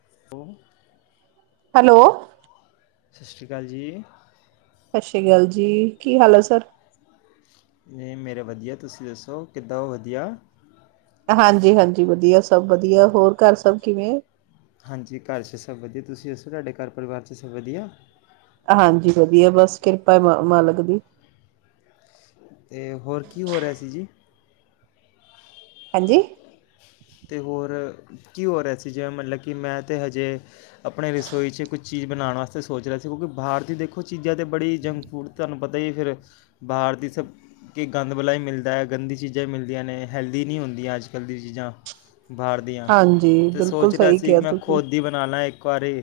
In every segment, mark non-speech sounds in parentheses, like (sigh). (unintelligible) Hello, ਸਤਿ ਸ਼੍ਰੀ ਅਕਾਲ ਜੀ, ਸਤਿ ਸ਼੍ਰੀ ਅਕਾਲ ਜੀ ਕੀ ਹਾਲ ਹੈ ਸਰ? ਨਹੀਂ ਮੇਰਾ ਵਧੀਆ ਤੁਸੀਂ ਦੱਸੋ ਕਿੱਦਾਂ ਉਹ ਵਧੀਆ, ਹਾਂਜੀ-ਹਾਂਜੀ ਵਧੀਆ ਸ ਸਭ ਵਧੀਆ ਹੋਰ ਘਰ ਸਭ ਕਿਵੇਂ ਹਾਂਜੀ ਘਰ 'ਚ ਸਭ ਵਧੀਆ ਤੁਸੀਂ ਦੱਸੋ ਤੁਹਾਡੇ ਘਰ ਪਰਿਵਾਰ 'ਚ ਸਭ ਵਧੀਆ। ਹਾਂਜੀ, ਵਧੀਆ ਬਸ, ਕਿਰਪਾ ਮਾਲਕ ਦੀ। ਅਤੇ ਹੋਰ ਕੀ ਹੋ ਰਿਹਾ ਸੀ, ਜੀ। ਹਾਂਜੀ। ਅਤੇ ਹੋਰ ਕੀ ਹੋ ਰਿਹਾ ਸੀ, ਜਿਵੇਂ ਮਤਲਬ ਕਿ ਮੈਂ ਤਾਂ ਹਜੇ, ਆਪਣੇ ਰਸੋਈ 'ਚ ਕੁਛ ਚੀਜ਼ ਬਣਾਉਣ ਵਾਸਤੇ ਸੋਚ ਰਿਹਾ ਸੀ, ਕਿਉਂਕਿ ਬਾਹਰ ਦੀ ਦੇਖੋ ਚੀਜ਼ਾਂ ਤਾਂ ਬੜੀ ਜੰਕ ਫੂਡ, ਤੁਹਾਨੂੰ ਪਤਾ ਹੀ ਫਿਰ ਬਾਹਰ ਦੀ ਸਭ ਕਿ ਗੰਦ ਵਾਲਲਾ ਹੀ ਮਿਲਦਾ ਹੈ, ਗੰਦੀ ਚੀਜ਼ਾਂ ਹੀ ਮਿਲਦੀਆਂ ਨੇ, ਹੈਲਥੀ ਨਹੀਂ ਹੁੰਦੀਆਂ ਅੱਜ ਕੱਲ੍ਹ ਦੀ ਚੀਜ਼ਾਂ। ਬਾਹਰ ਦੀਆਂ ਹਾਂਜੀ, ਅਤੇ ਬਿਲਕੁਲ ਸੋਚ ਰਿਹਾ ਸਹੀ ਸੀ, ਕਿ ਕਿਹਾ ਮੈਂ ਤੁਸੀਂ, ਖੁਦ ਹੀ ਬਣਾ ਲੈਂ ਇੱਕ ਸਾਰੇ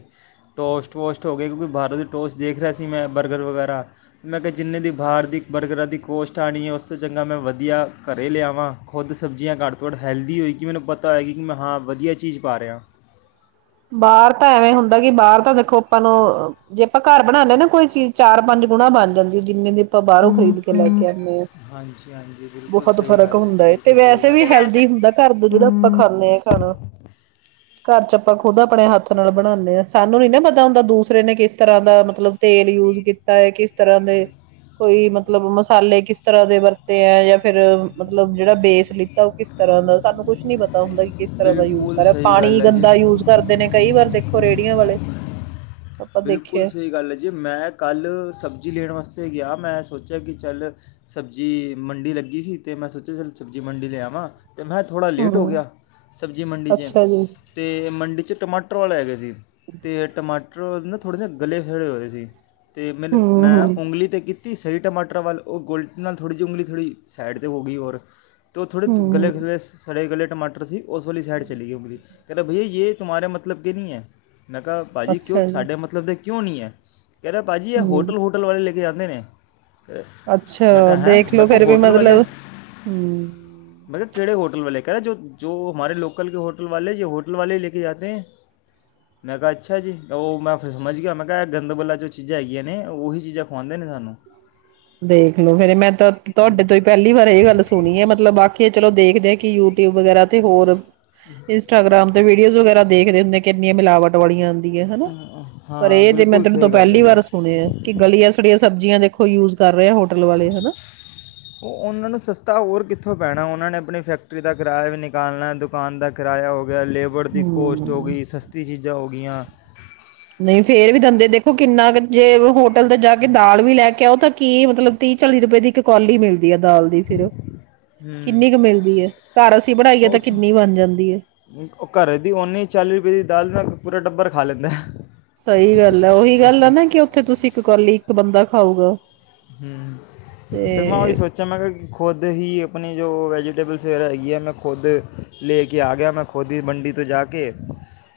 ਟੋਸਟ ਵੋਸਟ ਹੋ ਗਏ, ਕਿਉਂਕਿ ਬਾਹਰੋਂ ਦੀ ਟੋਸਟ ਦੇਖ ਰਿਹਾ ਸੀ, ਮੈਂ ਬਰਗਰ ਵਗੈਰਾ ਮੈਂ ਕਿਹਾ ਜਿੰਨੇ ਦੀ ਬਾਹਰ ਦੀ ਬਰਗਰਾਂ ਦੀ ਕੋਸਟ ਆਉਣੀ ਹੈ, ਉਸ ਤੋਂ ਚੰਗਾ ਮੈਂ ਵਧੀਆ ਘਰ ਲਿਆਵਾਂ, ਖੁਦ ਸਬਜ਼ੀਆਂ ਘੱਟ ਤੋਂ ਘੱਟ ਹੈਲਥੀ ਕਿ ਮੈਨੂੰ ਪਤਾ ਹੈ, ਕਿ ਕੀ ਮੈਂ ਹਾਂ, ਵਧੀਆ ਚੀਜ਼ ਪਾ ਰਿਹਾ। ਬਾਹਰ ਤਾਂ ਐਵੇਂ ਹੁੰਦਾ ਕਿ ਬਾਹਰ ਤਾਂ ਦੇਖੋ, ਆਪਾਂ ਨੂੰ ਜੇ ਆਪਾਂ ਘਰ ਬਣਾਦੇ ਦ ਨਾ ਕੋਈ ਚੀਜ਼ ਚਾਰ ਪੰਜ ਗੁਣਾ ਬਣ ਜਾਂਦੀ, ਜਿੰਨੇ ਦੀ ਆਪਾਂ ਬਾਹਰੋਂ ਖਰੀਦ ਕੇ ਲੈ ਕੇ ਆਦੇ ਆਾਂ, ਹਾਂਜੀ ਹਾਂਜੀ ਬਿਲਕੁਲ ਬਹੁਤ ਸਹੀ ਫ਼ਰਕ ਗੱਲ ਹੁੰਦਾ ਜੀ ਹੈ ਤੇ ਬਿਲਕੁਲ ਸਹੀ ਵੈਸੇ ਵੀ ਗੱਲ ਹੈ ਹੈਲਥੀ ਹੁੰਦਾ, ਘਰ ਦਾ ਜਿਹੜਾ ਆਪਾਂ ਖਾਂਦੇ ਹਾਂ, ਖਾਣਾ ਘਰ ਚ ਆਪਾ ਖੁਦ ਆਪਣੇ ਹੱਥ ਨਾਲ ਬਣਾਦੇ ਹਾਂ, ਸਾਨੂੰ ਨੀ ਨਾ ਪਤਾ ਹੁੰਦਾ, ਦੂਸਰੇ ਨੇ ਕਿਸ ਤਰ੍ਹਾਂ ਦਾ ਮਤਲਬ ਤੇਲ ਯੂਜ ਕੀਤਾ ਹੈ, ਕਿਸ ਤਰ੍ਹਾਂ ਦੇ ਕੋਈ ਮਤਲਬ ਮਸਾਲੇ, ਕਿਸ ਤਰ੍ਹਾਂ ਦੇ ਵਰਤੇ ਹੈ ਜਾਂ ਫੇਰ ਮਤਲਬ ਜਿਹੜਾ ਬੇਸ ਲਿੱਤਾ ਉਹ ਕਿਸ ਤਰ੍ਹਾਂ ਦਾ ਸਾਨੂੰ ਕੁਛ ਨੀ ਪਤਾ ਹੁੰਦਾ। ਕਿਸ ਤਰ੍ਹਾਂ ਦਾ ਯੂਜ ਬਿਲਕੁਲ ਕਰਹਾ, ਸਹੀ ਗੱਲ ਪਾਣੀ ਹੈ ਜੀ ਗੰਦਾ ਯੂਜ ਤੇ ਕਈ ਵਾਰ ਦੇਖੋ, ਰੇਹੜੀ ਵਾਲੇ ਆਪਾਂ ਬਿਲਕੁਲ ਦੇਖਿਆ ਸਹੀ ਗੱਲ ਹੈ ਜੀ, ਮੈਂ ਕੱਲ੍ਹ ਸਬਜ਼ੀ ਲੈਣ ਵਾਸਤੇ ਗਿਆ। ਮੈਂ ਸੋਚਿਆ ਕਿ ਚੱਲ ਸਬਜ਼ੀ ਮੰਡੀ ਲੱਗੀ ਸੀ, ਤੇ ਮੈਂ ਸੋਚਿਆ ਚੱਲ ਸਬਜ਼ੀ ਮੰਡੀ ਲਿਆਵਾਂ। ਤੇ ਮੈਂ ਥੋੜਾ ਲੇਟ ਹੋ ਹਮ ਗਿਆ, ਸਬਜ਼ੀ ਮੰਡੀ ਚ ਅੱਛਾ ਜੀ ਤੇ ਮੰਡੀ ਟਮਾਟਰ ਵਾਲੇ ਹੈਗੇ ਸੀ। ਅਤੇ ਟਮਾਟਰ। ਪਰਵਲ ਨਾ ਥੋੜੇ ਜੇਹੇ ਗਲੇ ਸੜੇ ਹੋਏ ਸੀ। ਅਤੇ ਮੈਨੂੰ ਹਮ ਮੈਂ ਹਮ ਉਂਗਲੀ 'ਤੇ ਕੀਤੀ। ਅੱਧ ਸਹੀ ਟਮਾਟਰ ਵੱਲ ਉਹ ਗੋਲ ਨਾਲ ਥੋੜ੍ਹੀ ਜਿਹੀ ਉਂਗਲੀ ਥੋੜ੍ਹੀ ਸਾਈਡ ਤੇ ਹੋ ਗਈ, ਔਰ ਅਤੇ ਉਹ ਥੜੇ ਗਲੇ, ਹਮ ਗਲੇ ਸਾਰੇੇ ਗਲੇ ਟਮਾਟਰ ਸੀ। ਉਸ ਵਾਲੀ ਸਾਈਡ ਚਲੀ ਗਈ ਹੋਗੀ। (unintelligible) ਨਾ ਕਿਹਾ ਭਾਜੀ ਕਿਉ। ਅੱਛਾ ਜੀ ਸਾਡੇ ਮਤਲਬ ਦੇ ਕਿਉਂ ਨਹੀਂ ਹੈ। ਕਹਿ ਰਿਹੇ ਭਾਜੀ ਇਹ ਹਮ ਹੋਟਲ ਹਾਟਲ ਵਾਲੇ ਆਦੇ ਨੇ। ਕਹਿ- ਮੈਂ ਅੱਛਾ, ਕਿਹਾ ਹੈਂ ਮੈਂ ਦੇਖਲੋ ਕਿਹਾ ਫਿਰ ਵੀ ਮਤਲਬ ਹੂੰ। ਕਿਹੜੇ ਹੋਟਲ ਵਾਲੇ ਕਹਿ ਕਿ ਜੋ ਹਮਾਰੇ ਲੋਕਲ ਕੇ ਹੋਟਲ ਵਾਲੇ, ਜੇ ਹੋਟਲ ਵਾਲੇ ਲੈ ਕੇ ਜਾਤੇ ਹੈ ਮੈਂ ਕਿਹਾ, ਅੱਛਾ ਜੀ। ਉਹ ਮੈਂ ਸਮਝ ਗਿਆ, ਮੈਂ ਕਿਹਾ ਗੰਦਬਲਾ ਜੋ ਚੀਜ਼ਾਂ ਹੈਗੀਆਂ ਨੇ, ਉਹੀ ਚੀਜ਼ਾਂ ਖਵਾਉਂਦੇ ਨੇ, ਸਾਨੂੰ ਦੇਖਲੋ ਫੇਰ ਮੈਂ ਤਾਂ ਤੁਹਾਡੇ ਤੋਂ ਹੀ ਪਹਿਲੀ ਵਾਰ ਇਹ ਗੱਲ ਸੁਣੀ ਹੈ, ਮਤਲਬ ਬਾਕੀ ਚਲੋ ਦੇਖਦੇ। ਕਿ ਯੂਟਿਊਬ ਵਗੈਰਾ ਤੇ ਹੋਰ ਇੰਸਟਾਗ੍ਰਾਮ ਤੇ ਵੀਡੀਓਜ਼ ਵਗੈਰਾ ਦੇਖਦੇ ਹੁੰਦੇ ਆ ਕਿੰਨੀਆਂ ਮਿਲਾਵਟ ਵਾਲੀਆਂ ਹਨਾ ਪਰ ਹਾਂ ਇਹ ਜੇ ਮੈਂ ਬਿਲਕੁਲ ਤੈਨੂੰ ਤੋਂ ਸਹੀ ਗੱਲ ਹੈ ਪਹਿਲੀ ਜੀ ਵਾਰ ਸੁਣਿਆ ਕਿ ਗਲੀਆਂ ਸੜੀਆਂ ਸਬਜ਼ੀਆਂ ਦੇਖੋ ਯੂਜ ਕਰ ਰਹੇ ਆ ਹੋਟਲ ਵਾਲੇ ਹਨਾ ਉਹ ਉਹਨਾਂ ਨੂੰ ਸਸਤਾ ਹੋਰ ਕਿੱਥੋਂ ਪੈਣਾ ਉਹ ਉਹਨਾਂ ਨੇ ਆਪਣੀ ਫੈਕਟਰੀ ਦਾ ਕਿਰਾਇਆ ਵੀ ਨਿਕਾਲਣਾ ਦੁਕਾਨ ਦਾ ਕਿਰਾਇਆ ਹੋ ਗਿਆ। ਗਿਆ ਲੇਬਰ ਦੀ ਕੋਸਟ ਹੋ ਹਮ ਗਈ ਸਸਤੀ ਚੀਜ਼ਾਂ ਹੋ ਗਈਆਂ। ਨਹੀਂ ਫੇਰ ਵੀ ਦਿੰਦੇ ਦੇਖੋ ਕਿੰਨਾ ਕਿਥੇ ਹੋ ਤੇ ਜਾ ਕੇ ਦਾਲ ਵੀ ਲੈ ਕੇ ਆਓ ਤਾਂ ਕੀ ਮਤਲਬ ਤੀਹ ਚਾਲੀ ਰੁਪਏ ਦੀ ਇੱਕ ਕੌਲੀ ਮਿਲਦੀ ਹੈ ਦਾਲ ਦੀ ਸਿਰਫ ਹੂੰ ਕਿੰਨੀ ਕੁ ਮਿਲਦੀ ਹੈ ਘਰ ਅਸੀਂ ਬਣਾਈਏ ਤਾਂ ਕਿੰਨੀ ਬਣ ਜਾਂਦੀ ਹੈ ਉਥੋ ਘਰੇ ਦੀ ਓਨੀ ਚਾਲੀ ਰੁਪਏ ਦੀ ਦਾਲ ਨਾਲ ਪੂਰਾ ਟੱਬਰ ਖਾ ਲੈਂਦਾ ਏ। ਸਹੀ ਗੱਲ ਹੈ ਉਹੀ ਗੱਲ ਹੈ ਨਾ ਕਿ ਉੱਥੇ ਤੁਸੀਂ ਇੱਕ ਕੌਲੀ ਇੱਕ ਬੰਦਾ ਖਾਊਗਾ। ਹੂੰ ਤੇ ਮੈਂ ਉਹੀ ਸੋਚਿਆ ਮੈਂ ਕਿ ਖੁਦ ਹੀ ਆਪਣੀ ਜੋ ਵੈਜਟੇਬਲਸ ਵਗੈਰਾ ਹੈਗੀ ਹੈ ਮੈਂ ਖੁਦ ਲੈ ਕੇ ਆ ਗਿਆ ਮੈਂ ਖੁਦ ਹੀ ਮੰੰਡੀ ਤੋਂ ਜਾ ਕੇ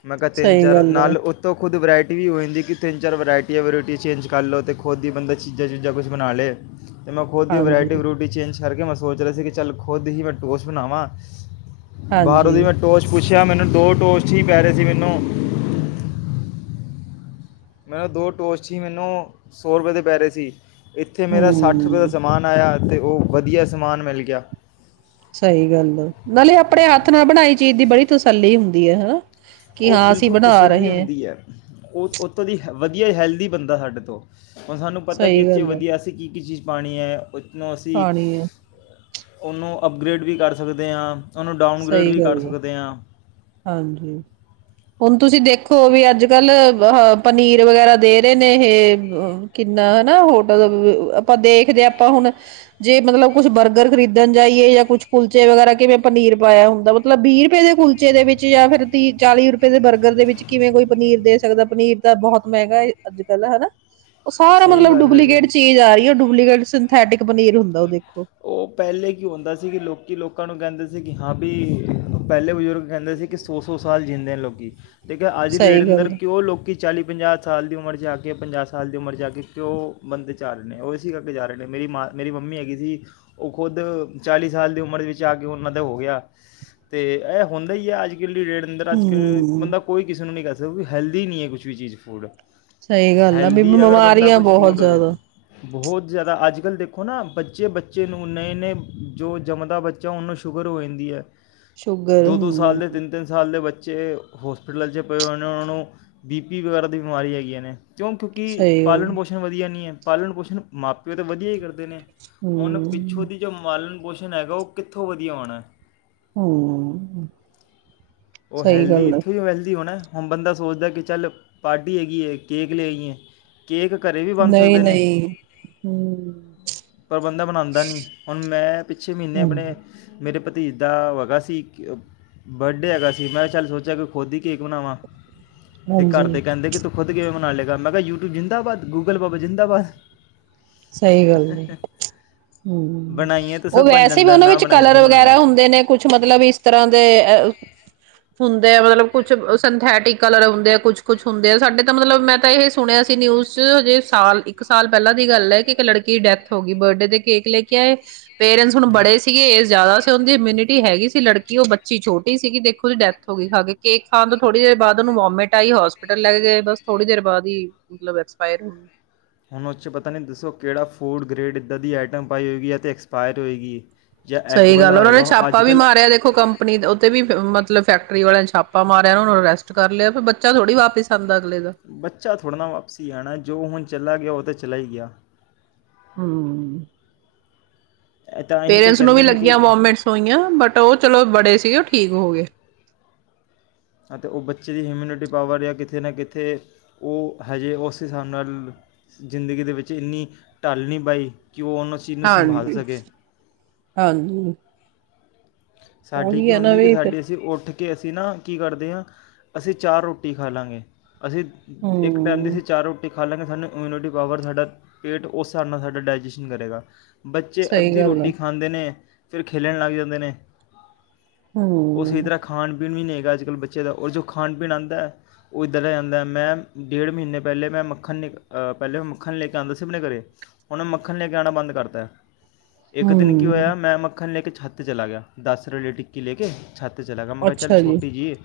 ਮੈਂ ਕਿਹਾ ਤਿੰਨ ਸਹੀ ਚਾਰ ਗੱਲ ਹੈ ਨਾਲ ਉੱਤੋਂ ਖੁਦ ਵਿਰਾਇਟੀ ਇਹ ਹੋ ਜਾਂਦੀ ਕਿ ਤਿੰਨ ਚਾਰ ਵਿਰਾਇਟੀਆਂ ਵਰਾਇਟੀਆਂ ਚੇਜ ਕਰ ਲੋ ਤੇ ਖੁਦ ਹੀ ਬੰਦਾ ਚੀਜ਼ਾਂ ਚੁਜਾ ਕੁਝ ਬਣਾ ਲਏ। ਤੇ ਮੈ ਖੁਦ ਦੀ ਹਾਂਜੀ ਵਿਰਾਇਟੀ ਵਰੂਟੀ ਚੇਂਜ ਕਰਕੇ ਮੈ ਸੋਚ ਰਿਹਾ ਸੀ ਕਿ ਚੱਲ ਖੁਦ ਹੀ ਮੈਂ ਟੋਸ ਬਣਾਵਾਂ। ਬਾਹਰੌ ਹਾਂਜੀ ਦੀ ਮੈਂ ਟੋਸਟ ਪੁੱਛ ਪੁਛਿਆ ਮੈਨੂੰ ਦੋ ਟੋਸਟ ਹੀ ਪੈ ਰਹੇ ਸੀ ਮੈਨੂੰ ਮੈ ਦੋ ਟੋਸਟ ਹੀ ਮੈਨੂੰ ਸੌ ਰੁਪਏ ਦੇ ਪੈ ਰਹੇ ਸੀ। ਇੱਥੇ ਮੇਰਾ ਸੱਠ ਰੁਪਏ ਦਾ ਹਮ ਸਮਾਨ ਆਇਆ ਅਤੇ ਉਹ ਵਧੀਆ ਸਮਾਨ ਮਿਲ ਗਿਆ। ਸਹੀ ਗੱਲ ਆ। ਨਾਲੇ ਆਪਣੇ ਹੱਥ ਨਾਲ ਬਣਾਈ ਚੀਜ਼ ਦੀ ਬੜੀ ਤਸੱਲੀ ਹੁੰਦੀ ਹੈ ਹਨਾ। ਕਿ ਉਹ ਹਾਂ ਅਸੀਂ ਬਿਲਕੁਲ ਬਣਾ ਤਸੱਲੀ ਰਹੇ ਹਾਂ ਹੁੰਦੀ ਹੈ ਉੱਤੋਂ ਦੀ ਵਧੀਆ ਹੈਲਦੀ ਬੰਦਾ ਸਾਡੇ ਤੋਂ ਹੁਣ ਸਾਨੂੰ ਪਤਾ ਕਿ ਸਹੀ ਇਸ ਚ ਗੱਲ ਹੈ ਵਧੀਆ ਅਸੀਂ ਕੀ-ਕੀ ਚੀਜ਼ ਪਾਣੀ ਹੈ ਨੌਸੀ ਖਾਣੀ ਹੈ ਉਹਨੂੰ ਅਪਗ੍ਰੇਡ ਵੀ ਕਰ ਸਕਦੇ ਹਾਂ। ਉਹਨੂੰ ਡਾਊਨਗ੍ਰੇਡ ਸਹੀ ਵੀ ਕਰ ਗੱਲ ਹੈ ਸਕਦੇ ਹਾਂ। ਹਾਂਜੀ ਹੁਣ ਤੁਸੀਂ ਦੇਖੋ, ਵੀ ਅੱਜ ਕੱਲ ਅ ਪਨੀਰ ਵਗੈਰਾ ਦੇ ਰਹੇ ਨੇ ਇਹ ਕਿੰਨਾ ਹਨਾ ਹੋਟਲ ਆਪਾਂ ਦੇਖਦੇ ਆਪਾਂ ਹੁਣ ਜੇ ਮਤਲਬ ਕੁਛ ਬਰਗਰ ਖਰੀਦਣ ਜਾਈਏ ਜਾਂ ਕੁਛ ਕੁਲਚੇ ਵਗੈਰਾ ਕਿਵੇਂ ਪਨੀਰ ਪਾਇਆ ਹੁੰਦਾ, ਮਤਲਬ ਵੀਹ ਰੁਪਏ ਦੇ ਕੁਲਚੇ ਦੇ ਵਿੱਚ ਜਾਂ ਫਿਰ ਤੀਹ ਚਾਲੀ ਰੁਪਏ ਦੇ ਬਰਗਰ ਦੇ ਵਿੱਚ ਕਿਵੇਂ ਕੋਈ ਪਨੀਰ ਦੇ ਸਕਦਾ ਪਨੀਰ ਤਾਂ ਬਹੁਤ ਮਹਿੰਗਾ ਹੈ। ਅੱਜ ਕੱਲ ਹਨਾ ਉਹ ਸਾਰਾ ਸਹੀ ਮਤਲਬ ਗੱਲ ਹੈ ਜੀ ਡੁਪਲੀਕੇਟ ਚੀਜ਼ ਆ ਰਹੀ ਹੈ, ਡੁਪਲੀਕੇਟ (unintelligible) ਓਥੈਟਿਕ ਉਹ ਪਹਿਲੇ ਕੀ ਹੁੰਦਾ ਸੀ। ਕਿ ਲੋਕੀ ਲੋਕਾਂ ਨੂੰ ਕਹਿੰਦੇ, ਕਿ, ਹਾਂ ਵੀ ਪਹਿਲੇ ਬਜ਼ੁਰਗ ਕਹਿੰਦੇ ਸੀ, ਕਿ ਸੌ ਸੌ ਸਾਲ ਜੀਉਂਦੇ ਨੇ ਲੋਕੀ ਦੇਖਿਆ, ਅੱਜ ਦੀ ਡੇਟ ਸਹੀ ਅੰਦਰ ਗੱਲ ਕਿਉਂ ਲੋਕੀ ਚਾਲੀ ਪੰਜਾਹ ਸਾਲ ਦੀ ਉਮਰ 'ਚ ਆ ਕੇ ਪੰਜਾਹ ਸਾਲ ਦੀ ਉਮਰ 'ਚ ਜਾ ਕੇ ਪਿਓ ਬੰਦੇ ਜਾ ਆ ਰਹੇ ਨੇ ਉਹ ਇਸ ਕਰਕੇ ਜਾ ਰਹੇ ਨੇ ਮੇਰੀ ਮਾਂ ਮੇਰੀ ਮੰਮੀ ਹੈਗੀ ਸੀ, ਉਹ ਖੁਦ ਚਾਲੀ ਸਾਲ ਦੀ ਉਮਰ ਵਿੱਚ ਆ ਕੇ ਉਹਨਾਂ ਦਾ ਹੋ ਗਿਆ ਅਤੇ ਇਹ ਹੁੰਦਾ ਹੀ ਹੈ, ਅੱਜ ੇ ਅੰਦਰ ਅੱਜ ਕਲ ਹਮ ਬੰਦਾ ਕੋਈ ਕਿਸੇ ਨੂੰ ਨਹੀਂ ਕਹਿ ਸਕਦਾ ਸਭ ਹ ਹੈਲਦੀ ਨਹੀਂ ਹੈ, ਕੁਛ ਵੀ ਚੀਜ਼ ਫੂਡ ਸਹੀ ਗੱਲ ਆ ਬਈ ਹੈਲਦੀ ਅਗਰ ਬੰਦਾ ਬਿਮਾਰੀਆਂ ਕੁਝ ਬਹੁਤ ਫੂਡ ਹੋਏ ਜਿਆਦਾ ਬਹੁਤ ਜ਼ਿਆਦਾ ਅੱਜ ਕੱਲ੍ਹ ਦੇ ਦੇਖੋ ਨਾ, ਬੱਚੇ ਬੱਚੇ ਨੂੰ ਨਵੇਂ ਨਂ ਜੋ ਜੰਮਦਾ ਬੱਚਾ ਉਹਨੂੰ ਸ਼ੂਗਰ ਹੋ ਜਾਂਦੀ ਹੈ। ਸ਼ੂਗਰ ਦੋ ਦੋ ਸਾਲ ਹਮ ਦੇ ਤਿੰਨ ਤਿੰਨ ਸਾਲ ਦੇ ਬੇ ਹੋਸਪਿਟਲ 'ਚ ਪਏ ਹੋਏ ਨੇ ਉਹਨਾਂ ਨੂੰ ਬੀ ਪੀ ਵਗੈਰਾ ਦੀ ਬਿਮਾਰੀ ਹੈਗੀਆਂ ਨੇ ਕਿਉਂ ਕਿਉਂਕਿ ਸਹੀ ਗੱਲ ਪਾਲਣ ਪੋਸ਼ਣ ਵਧੀਆ ਨਹੀਂ ਹੈ। ਪਾਲਣ ਪੋਸ਼ਣ ਮਾਂ ਪਿਓ ਤਾਂ ਵਧੀਆ ਹੀ ਕਰਦੇ ਦੇ ਨੇ ਹੁਣ ਪਿੱਛੋਂ ਹਮ ਦੀ ਜੋ ਮਾਲਣ ਪੋਸ਼ ਹੈਗਾ ਉਹ ਕਿੱਥੋਂ ਵਧੀਆ ਹੋਉਣਾ ਹੈ। ਹਮ ਉਹ ਸਹੀ ਹੈਲਦੀ, ਗੱਲ ਹੈ ਇੱਥੋਂ ਵੀ ਵੈਲਦੀ ਹੋ ਨਾ ਹੁਣ ਬੰਦਾ ਸੋਚਦਾ ਕਿ, ਚੱਲ ਪਾਰਟੀ ਹੈਗੀ ਹੈ ਕੇਕ ਲੈ ਆਈ ਹੈ ਕੇਕ ਘਰ ਵੀ ਬਣ ਨਹੀਂ ਸਕਦੇ ਨੇ ਨਹੀਂ ਪਰ ਬੰਦਾ ਬਣਾਉਂਦਾ ਨਹੀਂ, ਹੁਣ ਮੈਂ ਪਿੱਛੇ ਮਹੀਨੇ ਹਮ ਆਪਣੇ ਮੇਰੇ ਪਤੀ ਧੀਅਗਾਸੀ ਬਡੇ ਅਗਾਸੀ ਕੀ ਮੈਂ ਚੱਲਾਲ ਸੋਚਿਆ ਕਿ, ਖੁਦ ਹੀ ਕੇਕ ਬਣਾਵਾਂ ਤੇ ਘਰਦੇ ਹਾਂਜੀ ਕਹਿੰਦੇ ਕਿ ਤੂੰ ਖੁਦ ਕਿਵੇਂ ਮਨਾ ਲਏਗਾ, ਮੈਂ ਕਿਹਾ ਯੂਟਿਊਬ ਜ਼ਿੰਦਾਬਾਦ, ਗੂਗਲ ਬਾਬਾ ਜ਼ਿੰਦਾਬਾਦ ਸਹੀ ਗੱਲ ਆ ਹੂੰ, ਬਣਾਈਏ ਤਾਂ ਸਭ ਉਹ ਬਣ ਵੈਸੇ ਵੀ ਜਾਂਦਾ ਉਹਨਾਂ ਨਾ ਵਿੱਚ ਬਣਾਏ ਤਾਂ ਕਲਰ ਸਭ ਬਣਦਾ ਵਗੈਰਾ ਹੁੰਦੇ, ਨੇ ਕੁਛ ਮਤਲਬ ਇਸ ਤਰ੍ਹਾਂ ਦੇ ਅ ਹੁੰਦੇ ਆ ਮਤਲਬ ਕੁਛ ਸਿੰਥੈਟਿਕ ਕਲਰ ਹੁੰਦੇ ਆ ਕੁਛ ਕੁਛ ਹੁੰਦੇ ਆ ਸਾਡੇ ਤਾਂ ਮਤਲਬ ਮੈਂ ਤਾਂ ਇਹ ਸੁਣਿਆ ਸੀ ਨਿਊਜ਼ ਚ ਹਜੇ ਸਾਲ ਇੱਕ ਸਾਲ ਪਹਿਲਾਂ ਦੀ ਗੱਲ ਹੈ। ਇੱਕ ਲੜਕੀ ਦੀ ਡੈਥ ਹੋ ਗਈ ਬਰਡੇ ਦੇ ਕੇਕ ਲੈ ਕੇ ਆਏ ਪੇਰੈਂਟਸ ਹੁਣ ਹੂੰ ਬੜੇ ਸੀਗੇ ਇਜ ਜ਼ਿਆਦਾ ਦੀ ਇਮਿਊਨਿਟੀ ਹੈਗੀ ਸੀ, ਲੜਕੀ ਉਹ ਬੱਚੀ ਛੋਟੀ ਸੀਗੀ ਦੇਖੋ ਉਹਦੀ ਡੈਥ ਹੋ ਗਈ ਖਾ ਕੇਕ ਖਣ ਤੋਂ ਥੋੜੀ ਦੇਰ ਬਾਅਦਨੂੰ ਵਮਟ ਆਈ ਹੋਸਪਿਟਲ ਲੈ ਗਏ ਬ ਥੋੜੀ ਦੇਰ ਬਾਅਦ ਹੀ ਮਤਲਬ ਹੁਣ ਉਹ 'ਚ ਪਤਾ ਨਹੀਂ ਦੱਸੋ ਕਿਹੜਾ ਫੂਡ ਗ੍ਰੇਡ ਇੱਦਾਂ ਦੀ ਆਈਟਮ ਪਾਈ ਹੋਏਗੀ, ਅਤੇ ਐਕਸਪਾਇਰ ਹੋਏਗੀ। ਜਾਂ ਐਗ ਸਹੀ ਵਾਲਾ ਗੱਲ ਉਹਨਾਂ ਨੇ ਹੋਏਗਾ ਛਾਪਾ ਅੱਜ ਵੀ ਕੱਲ੍ਹ ਮਾਰਿਆ, ਦੇਖੋ ਕੰਪਨੀ ਉੱਤੇ ਵੀ ਮਤਲਬ ਫੈਕ ਕਰੀ ਵਾਲਿਆਂ ਛਾਪਾ ਮਾਰਿਆ ਉਹਨ ਨੂੰ ਰੈਸਟ ਕਰ ਲਿਆ ਫ ਬੱਚ ਥੋੜੀ ਵਾਪਿਸ ਆਉਦਾ ਬੱਚਾ ਥੋੜ੍ਹਾ ਨਾ ਵਾਪਸੀ ਆਣੇ। ਜੋ ਹੁਣ ਚਲਾ ਗਿਆ ਤੋਂ ਚੱਲਾ ਹੀ ਗਿਆ। ਹਮ। ਇਹ ਤਾਂ ਅਸੀਂ ਤਾਂ ਪੇਰੈਂਟਸ ਨੂੰ ਵੀ ਕਹਿੰਦੇ ਨੇ ਲੱਗੀਆਂ ਕਿ ਵੋਮੇੰਟ੍ਸ ਹੋਈਆਂ। ਬਟ ਉਹ ਚਲੋ ਬੜੇ ਤੇ ਉਹ ਠੀਕ ਹੋ ਗਏ। ਅਤੇ ਉਹ ਬੱਚੇ ਦੀ ਹਮਿਊਨਿਟੀ ਪਾਵਰ, ਜਾਂ ਕਿਤੇ ਨਾ ਕਿਤੇ ਉਹ ਹਜੇ ਉਸ ਹਿਸਾਬ ਨਾਲ, ਜ਼ਿੰਦਗੀ ਦੇ ਵਿੱਚ ਇੰਨੀ ਢੱਲ ਨਹੀਂ ਪਾਈ। ਕਿ ਉਹ ਉਹਨਾਂ ਚੀਜ਼ ਨੂੰ ਸੰਭਾਲ ਹਾਂਜੀ, ਸਕੇ ਹਾਂਜੀ। ਸਾਡੀ ਉਹੀ ਕੀ ਹੈ ਨਾ ਹੁੰਦੀ ਏ, ਕਿ ਵੀ ਫਿਰ ਸਾਡੀ ਅਸੀਂ ਉੱਠ ਕਿ ਅਸੀਂ ਨਾ ਕੀ ਕਰਦੇ ਹਾਂ, ਅਸੀਂ ਚਾਰ ਰੋਟੀ ਖਾ ਲਾਂਗੇ। ਅਸੀਂ ਇੱਕ ਟਾਈਮ ਦੀ ਸੀ ਹੂੰ ਚਾਰ ਰੋਟੀ। ਖਾ ਲਾਂਗੇ ਸਾਨੂੰ ਇਮਿਊਨਿਟੀ ਪਾਵਰ, ਸਾਡਾ ਪੇਟ ਉਸ ਹਿਸਾਬ ਨਾਲ ਸਾਡਾ ਡਾਇਜੈਸ਼ਨ ਕਰੇਗਾ। ਬੱਚੇ ਸਹੀ ਅੱਧੀ ਗੱਲ ਆ ਰੋਟੀ ਖਾਂਦੇ ਨੇ ਫਿਰ ਖੇਲਣ ਲੱਗ ਜਾਂਦੇ ਨੇ। ਉਸੀ ਹੂੰ ਤਰ੍ਹਾਂ ਖਾਣ ਪੀਣ ਵੀ ਨਹੀਂ ਤੇ ਅੱਜ ਕੱਲ ਬੱਚੇ ਦਾ ਉਹ ਜੋ ਖਾਣ-ਪੀਣ ਆਂਦੈ। ਉਹ ਇਧਾ ਦਾ ਹੀ ਆਂਦੈ। ਮੈਂ ਡੇਢ ਮਹੀਨੇ ਪਹਿਲੇ ਮੈਂ ਮੱਖਣ ਅ ਪਹਿਲੇ ਮੱਖਣ ਲੈ ਕੇ ਆਂਦਾ ਸੀ ਆਪਣੇ ਘਰੇ, ਹੁਣ ਮੱਖਣ ਲੈ ਕੇ ਆਣਾ ਬੰਦ ਕਰਤੈ। ਇੱਕ ਦਿਨ ਕੀ ਹੋਇਆ। ਹੂੰ ਮੈਂ ਮੱਖਣ ਲੈ ਕੇ ਚ ਹੱਥ ਤੇ ਚਲਾ ਗਿਆ। ਦਸ ਰੁਲੇ ਟਿੱਕੀ ਲੇ ਕੇ। ਛੱਤ ਤੇ ਚਲਾ ਗਿਆ। ਮੈਂ ਕਿਆ ਚੱਲ ਅੱਛਾ ਜੀ ਛੋਟੀ ਜਈ ਏ।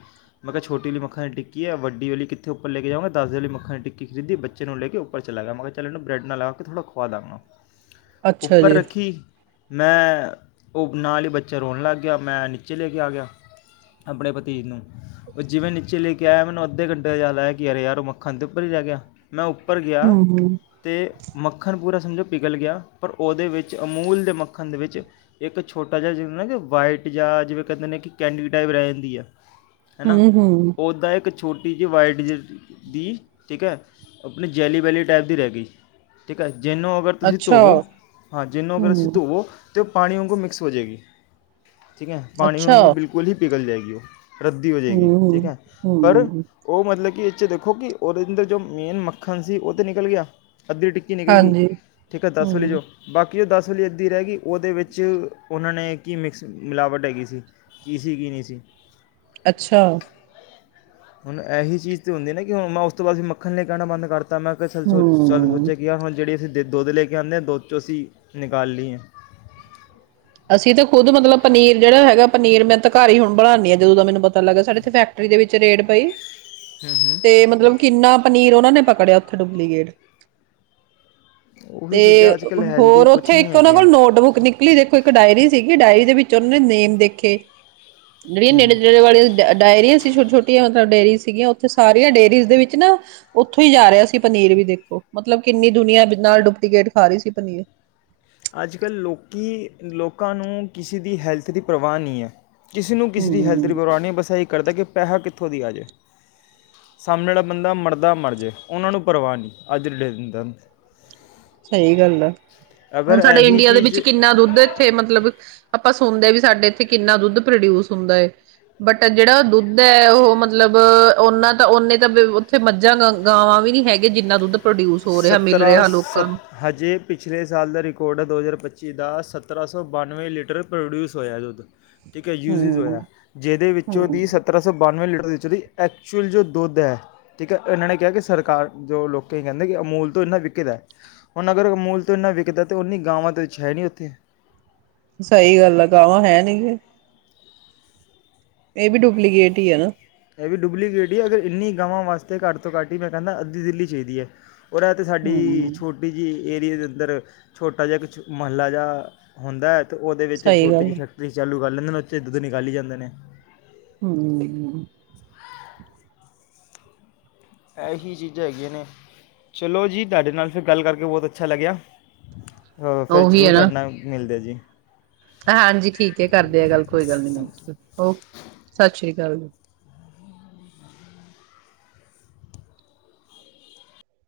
ਮੈਂ ਕਿਹਾ ਛੋਟੀ ਵਾਲੀ ਮੱਖਣ ਦੀ ਟਿੱਕੀ ਏ। ਵੱਡੀ ਵਾਲੀ ਕਿੱਥੇ ਉੱਪਰੈ ਕੇ ਜਾਵਾਂਗਾ। ਦਸ ਵਾਲੀ ਮੱਖਣ ਦੀ ਟਿੱਕੀ ਖਰੀਦੀ, ਬੱਚੇ ਨੂੰ ਲੈ ਕੇ ਉੱਪਰ ਚਲਾ ਗਿਆ। ਮੈਂ ਕਿਹਾੱ ਇਹਨੂੰ ਬ੍ਰੈਡ ਨਾਲ ਲਗਾ ਕੇ ਥੋੜਾ ਖਵਾਂ ਦਾਗਾਂ। ਅੱਛਾ ਉੱਪਰ ਜੀ ਰੱਖੀ। ਮੈਂ, ਉਹ ਨਾਲ ਹੀ ਬ ਬੱਚਾ ਰੋਣ ਲੱਗ ਗਿਆ। ਮੈਂ ਨੀਚੇ ਲੈ ਕੇ ਆ ਗਿਆ ਆਪਣੇ ਪਤੀਜ ਨੂੰ, ਉਹ ਜਿਵੇਂ ਨੀਚੇ ਲੈ ਕੇ ਆਇਆ ਮੈਨੂੰ ਅੱਧੇ ਘੰਟੇ ਬਾਅਦ ਯਾਦ ਕਿ ਅਰੇ ਯਾਰ ਉਹ ਮੱਖਣ ਦੇ ਉੱਪਰ ਹੀ ਰਹਿ ਗਿਆ। ਮੈਂ ਉੱਪਰ ਗਿਆ। ਹੂੰ ਹੂੰ ਤੇ ਮੱਖਣ ਪੂਰਾ ਸਮਝੋ ਪਿਘਲ ਗਿਆ। ਪਰ ਉਹਦੇ ਵਿੱਚ ਅਮੂਲ ਦੇ ਮੱਖਣ ਦੇ ਵਿੱਚ, ਇੱਕ ਛੋਟਾ ਜਿਹਾ ਜਿ ਮੈਂ ਕਿਆ ਵਾਈਟ ਜਾਂ ਜਿਵੇਂ ਕਹਿੰਦੇ ਨੇ, ਕਿ ਕੈਂਡੀ ਟਾਈਪ ਰਹਿ ਜਾਂਦੀ ਆ। ਹੈਂਨਾ, ਹੂੰ ਹੂੰ ਓਦਾਂ ਇੱਕ ਛੋਟੀ ਜਿਹੀ ਵਾਈਟ ਜੀ ਡੀ। ਠੀਕ ਹੈ, ਆਪਣੀ ਜੈਲੀ ਵੈਲੀ ਟਾਈਪ ਦੀ ਰਹਿ ਗਈ। ਠੀਕ ਹੈ। ਜੈਨੋ ਅਗਰ ਤੁਸੀਂ ਅੱਛਾ ਧੋਵੋ। ਹਾਂ, ਜੈਨੋ ਅਗਰ ਤੁਸੀਂ ਹੂੰ ਧੋਵੋ। ਜੋ ਪਾਣੀ ਵਾਂਗੂ ਮਿਕਸ ਹੋ ਜਾਏਗੀ। ਠੀਕ ਹੈ, ਪਾਣੀ ਅੱਛਾ ਵਾਂਗੂ ਬਿਲਕੁਲ ਹੀ ਪਿਘਲ ਜਾਏਗੀ। ਵੀਓ। ਰੱਦੀ ਹੋ ਜਾਇਗੀ। ਹੂੰ ਠੀਕ ਹੂੰ ਹੈ, ਪਰ ਹੂੰ ਉਹ ਮਤਲਬ ਕਿ ਇਸ ਚ ਦੇਖੋ ਕਿ, ਉਹਦੇ ਅੰਦਰ ਜੋ ਮੇਨ ਮੱਖਣ ਸੀ ਉਹ ਤੇ ਨਿਕਲ ਗਿਆ। ਅੱਧੀ ਟਿੱਕੀ ਨਿਕਲ ਗਈ। ਹਾਂਜੀ ਠੀਕ ਹੈ, ਦਸ ਆਲੀ ਹੂੰ ਚੋ ਬਾਕੀ ਕਿ ਉਹ ਦਸ ਵਾਲੀ ਅੱਧੀ ਰਹਿ ਗਈ ਉਹਦੇ ਵਿੱਚ ਉਹਨਾਂ ਨੇ ਕੀ ਮਿਕਸ ਮਿਲਾਵਟ ਹੈਗੀ ਸੀ ਕੀ ਸੀ ਕੀ ਨਹੀਂ ਸੀ ਅੱਛਾ। ਹੁਣ ਇਹੀ ਚੀਜ਼ ਤੇ ਹੁੰਦੀ ਨਾ ਕਿ ਮੈਂ ਉਸ ਤੋਂ ਬਾਅਦ ਮੱਖਣ ਲਈ ਕਹਿਣਾ ਬੰਦ ਕਰਤਾ ਤਾਂ ਮੈਂ ਕਿਹਾ ਚੱਲ ਸੋਚ ਚੱਲ ਹੂੰ ਸੋਚਿਆ ਕਿ ਜਿਹੜੀ ਅਸੀਂ- ਅਤੇ ਦੁੱਧ ਲੈ ਕੇ ਆਉਂਦੇ ਦੁੱਧ 'ਚ ਅਸੀਂ ਨਿਕਾਲ ਲਈਏ ਅਸੀਂ ਤਾਂ ਖੁਦ ਮਤਲਬ ਪਨੀਰ ਜਿਹੜਾ ਹੈਗਾ ਪਨੀਰ ਮੈਂ ਤਾਂ ਘਰ ਹੀ ਹੁਣ ਬਣਾਨੀ ਆ ਜਦੋਂ ਦਾ ਮੈਨੂੰ ਪਤਾ ਲੱਗਾ ਸਾਡੇ ਫੈਕਟਰੀ ਦੇ ਵਿੱਚ ਰੇਡ ਪਈ ਹੂੰ ਤੇ ਮਤਲਬ ਕਿੰਨਾ ਪਨੀਰ ਉਹਨਾਂ ਨੇ ਪਕੜਿਆ ਉੱਥੇ ਡੁਪਲੀਕੇਟ ਤੇ ਉਹੀ ਚੀਜ਼ਾਂ ਅੱਜ ਕੱਲ੍ਹ ਹੈਲਦੀ ਹੋਰ ਕੁਛ ਉੱਥੇ ਨਹੀਂ ਇੱਕ ਉਹਨਾਂ ਹੈਗੀਆਂ ਕੋਲ ਨੋਟਬੁੱਕ ਨਿਕਲੀ ਜਿਸ ਤੇ ਇੱਕ ਡਾਇਰੀ ਸੀ ਡਾਇਰੀ ਦੇ ਵਿੱਚ ਉਹਨਾਂ ਨੇਮ ਦੇਖੇ ਜਿਹੜੀਆਂ ਹੂੰ ਨੇੜੇ-ਨੇੜੇ ਵਾਲੀਆਂ ਡਾਇਰੀਆਂ ਸੀ ਛੋਟੀਆਂ-ਛੋਟੀਆਂ ਸਾਡੇ ਡੇਅਰੀਜ਼ ਸੀਗੀਆਂ ਉੱਥੇ ਸਾਰੀਆਂ ਡੇਅਰੀਜ਼ ਦੇ ਵਿੱਚ ਨਾ ਉੱਥੋਂ ਹੀ ਜਾ ਰਿਹਾ ਸੀ ਪਨੀਰ ਵੀ ਦੇਖੋ। ਮਤਲਬ ਕਿੰਨੀ ਦੁਨੀਆਂ ਨਾਲ ਡੁਪਲੀਕੇਟ ਖਾ ਰਹੀ ਸੀ ਪਨੀਰ ਅੱਜ ਕੱਲ੍ਹ ਲੋਕੀ ਲੋਕਾਂ ਨੂੰ ਕਿਸੇ ਦੀ ਹੈਲਥ ਦੀ ਪਰਵਾਹ ਨਹੀਂ ਹੈ। ਕਿਸੇ ਨੂੰ ਕਿਸੇ ਦੀ ਹੈਲਥ ਹੂੰ ਰਿ ਨਹੀਂ ਬਸਾ ਇਹ ਕਰਦਾ ਕਿ ਪੈਸਾ ਕਿ- ਉਥੋਂ ਦੀ ਆ ਜਾਏ ਸਾਹਮਣੇ ਵਾਲਾ ਬੰਦਾ ਮਰਦਾ ਮਰ ਜੇ ਉਹਨਾਂ ਨੂੰ ਪਰਵਾਹ ਨਹੀਂ। ਅੱਜ ਦੀ ਡੇਟ ਅੰਦਰ ਸਹੀ ਗਲ ਏ। ਹੁਣ ਸਾਡੇ ਇਹੀ ਇੰਡੀਆ ਦੇ ਵਿੱਚ ਚੀਜ਼ ਕਿੰਨਾ ਦੁੱਧ ਇੱਥੇ ਮਤਲਬ ਆਪਾਂ ਸੁਣਦੇ ਵੀ ਸਾਡੇ ਇੱਥੇ ਕਿੰਨਾ ਦੁੱਧ ਪ੍ਰੋਡਿਊਸ ਹੁੰਦਾ ਹੈ ਬਟ ਜਿਹੜਾ ਦੁੱਧ ਹੈ ਉਹ ਮਤਲਬ ਓਨਾਂ ਤਾਂ ਓਨੇ ਤਾਂ ਉੱਥੇ ਮੱਝਾਂ ਗਾਵਾਂ ਵੀ ਨੀ ਹੈਗੀਆ ਜਿੰਨਾ ਦੁੱਧ ਪ੍ਰੋਡਿਊਸ ਹੋ ਰਿਹਾ ਮਿਲ ਰਿਹਾ ਲੋਕ ਸਤ ਹਜੇ ਪਿਛਲੇ ਸਾਲ ਦਾ ਰਿਕਾਰਡ ਹੈ ਦੋ ਹਜ਼ਾਰ ਪੱਚੀ ਦਾ ਸਤਰ੍ਹਾਂ ਸੌ ਬਾਨਵੇਂ ਲੀਟਰ ਪ੍ਰੋਡਿਊਸ ਹੋਇਆ ਦੁੱਧ ਠੀਕ ਹੈ ਯੂਜਜ਼ ਹੋਇਆ ਹੂੰ, ਜਿਹਦੇ ਵਿੱਚ ਦੀ ਹੂੰ ਸੱਤਰਾਂ ਸੌ ਬਾਨਵੇਂ ਲੀਟਰ ਐਕਚੁਅਲੀ ਐਚੁਲ ਚ ਜੋ ਦੁੱਧ ਹੈ ਠੀਕ ਹੈ ਇਹਨਾਂ ਨੇ ਕਿਹਾ ਕਿ ਸਰਕਾਰ ਜੋ ਲੋਕ ਕਹਿੰਦੇ ਕਹਿੰਦੇ ਕਿ ਅਮੂਲ ਤੋਂ ਇੰਨਾ ਵਿਕਦਾ ਹੁਣ ਅਗਰ ਅਮੂਲ ਤੋਂ ਇੰਨਾ ਵਿਕਦਾ ਤਾਂ ਉਨੀ ਗਾਵਾਂ ਦੇ ਵਿੱਚ ਹੈ ਨਹੀਂ ਉੱਥੇ ਸਹੀ ਗੱਲ ਆ ਗਾਵਾਂ ਹੈ ਨੀ ਇਹ ਵੀ ਡੁਪਲੀਕੇਟ ਹੀ ਆ ਇਹ ਵੀ ਡੁਪਲੀਕੇਟ ਹੀ ਅਗਰ ਇੰਨੀ ਗਾਵਾਂ ਵਾਸਤੇ ਘਟ ਤੋਂ ਘੱਟ ਹੀ ਮੈਂ ਕਹਿੰਦਾ ਅੱਧੀ ਦਿੱਲੀ ਚਾਹੀਦੀ ਹੈ। ਔਰ ਐਹ ਤੇ ਸਾਡੀ ਹੂੰ ਛੋਟੀ ਜਿਹੀ ਏਰੀਏ ਦੇ ਅੰਦਰ ਛੋਟਾ ਜਿਹਾ ਕੁਛ ਮਹੱਲਾ ਜਿਹਾ ਹੁੰਦਾ। ਅਤੇ ਉਹਦੇ ਵਿੱਚ ਇੱਕ ਸਹੀ ਛੋਟੀ ਜਿਹੀ ਗੱਲ ਫੈਕਟਰੀ ਚਾਲੂ ਕਰ ਲੈਂਦੇ ਨੇ ਬੱਚੇ ਦੁੱਧ ਨਿਕਾਲੀ ਜਾਂਦੇ ਨੇ ਹੂੰ ਇਹੀ ਚੀਜ਼ਾਂ ਹੈਗੀਆਂ ਨੇ ਚਲੋ ਜੀ ਤੁਹਾਡੇ ਨਾਲ ਫਿਰ ਗੱਲ ਕਰਕੇ ਬਹੁਤ ਅੱਛਾ ਲੱਗਿਆ। ਫਿਰ ਉਹੀ ਹੈ ਜ਼ਰੂਰ ਨਾ ਕੱਡਣਾ ਮਿਲਦੇ ਜੀ ਹਾਂਜੀ ਠੀਕ ਕਰਦੇ ਆ ਗੱਲ ਕੋਈ ਗੱਲ ਨੀ ਹਾਂਜੀ ਮੈਨੂੰ ਸਤਿ ਸ੍ਰੀ ਅਕਾਲ ਚੱਲ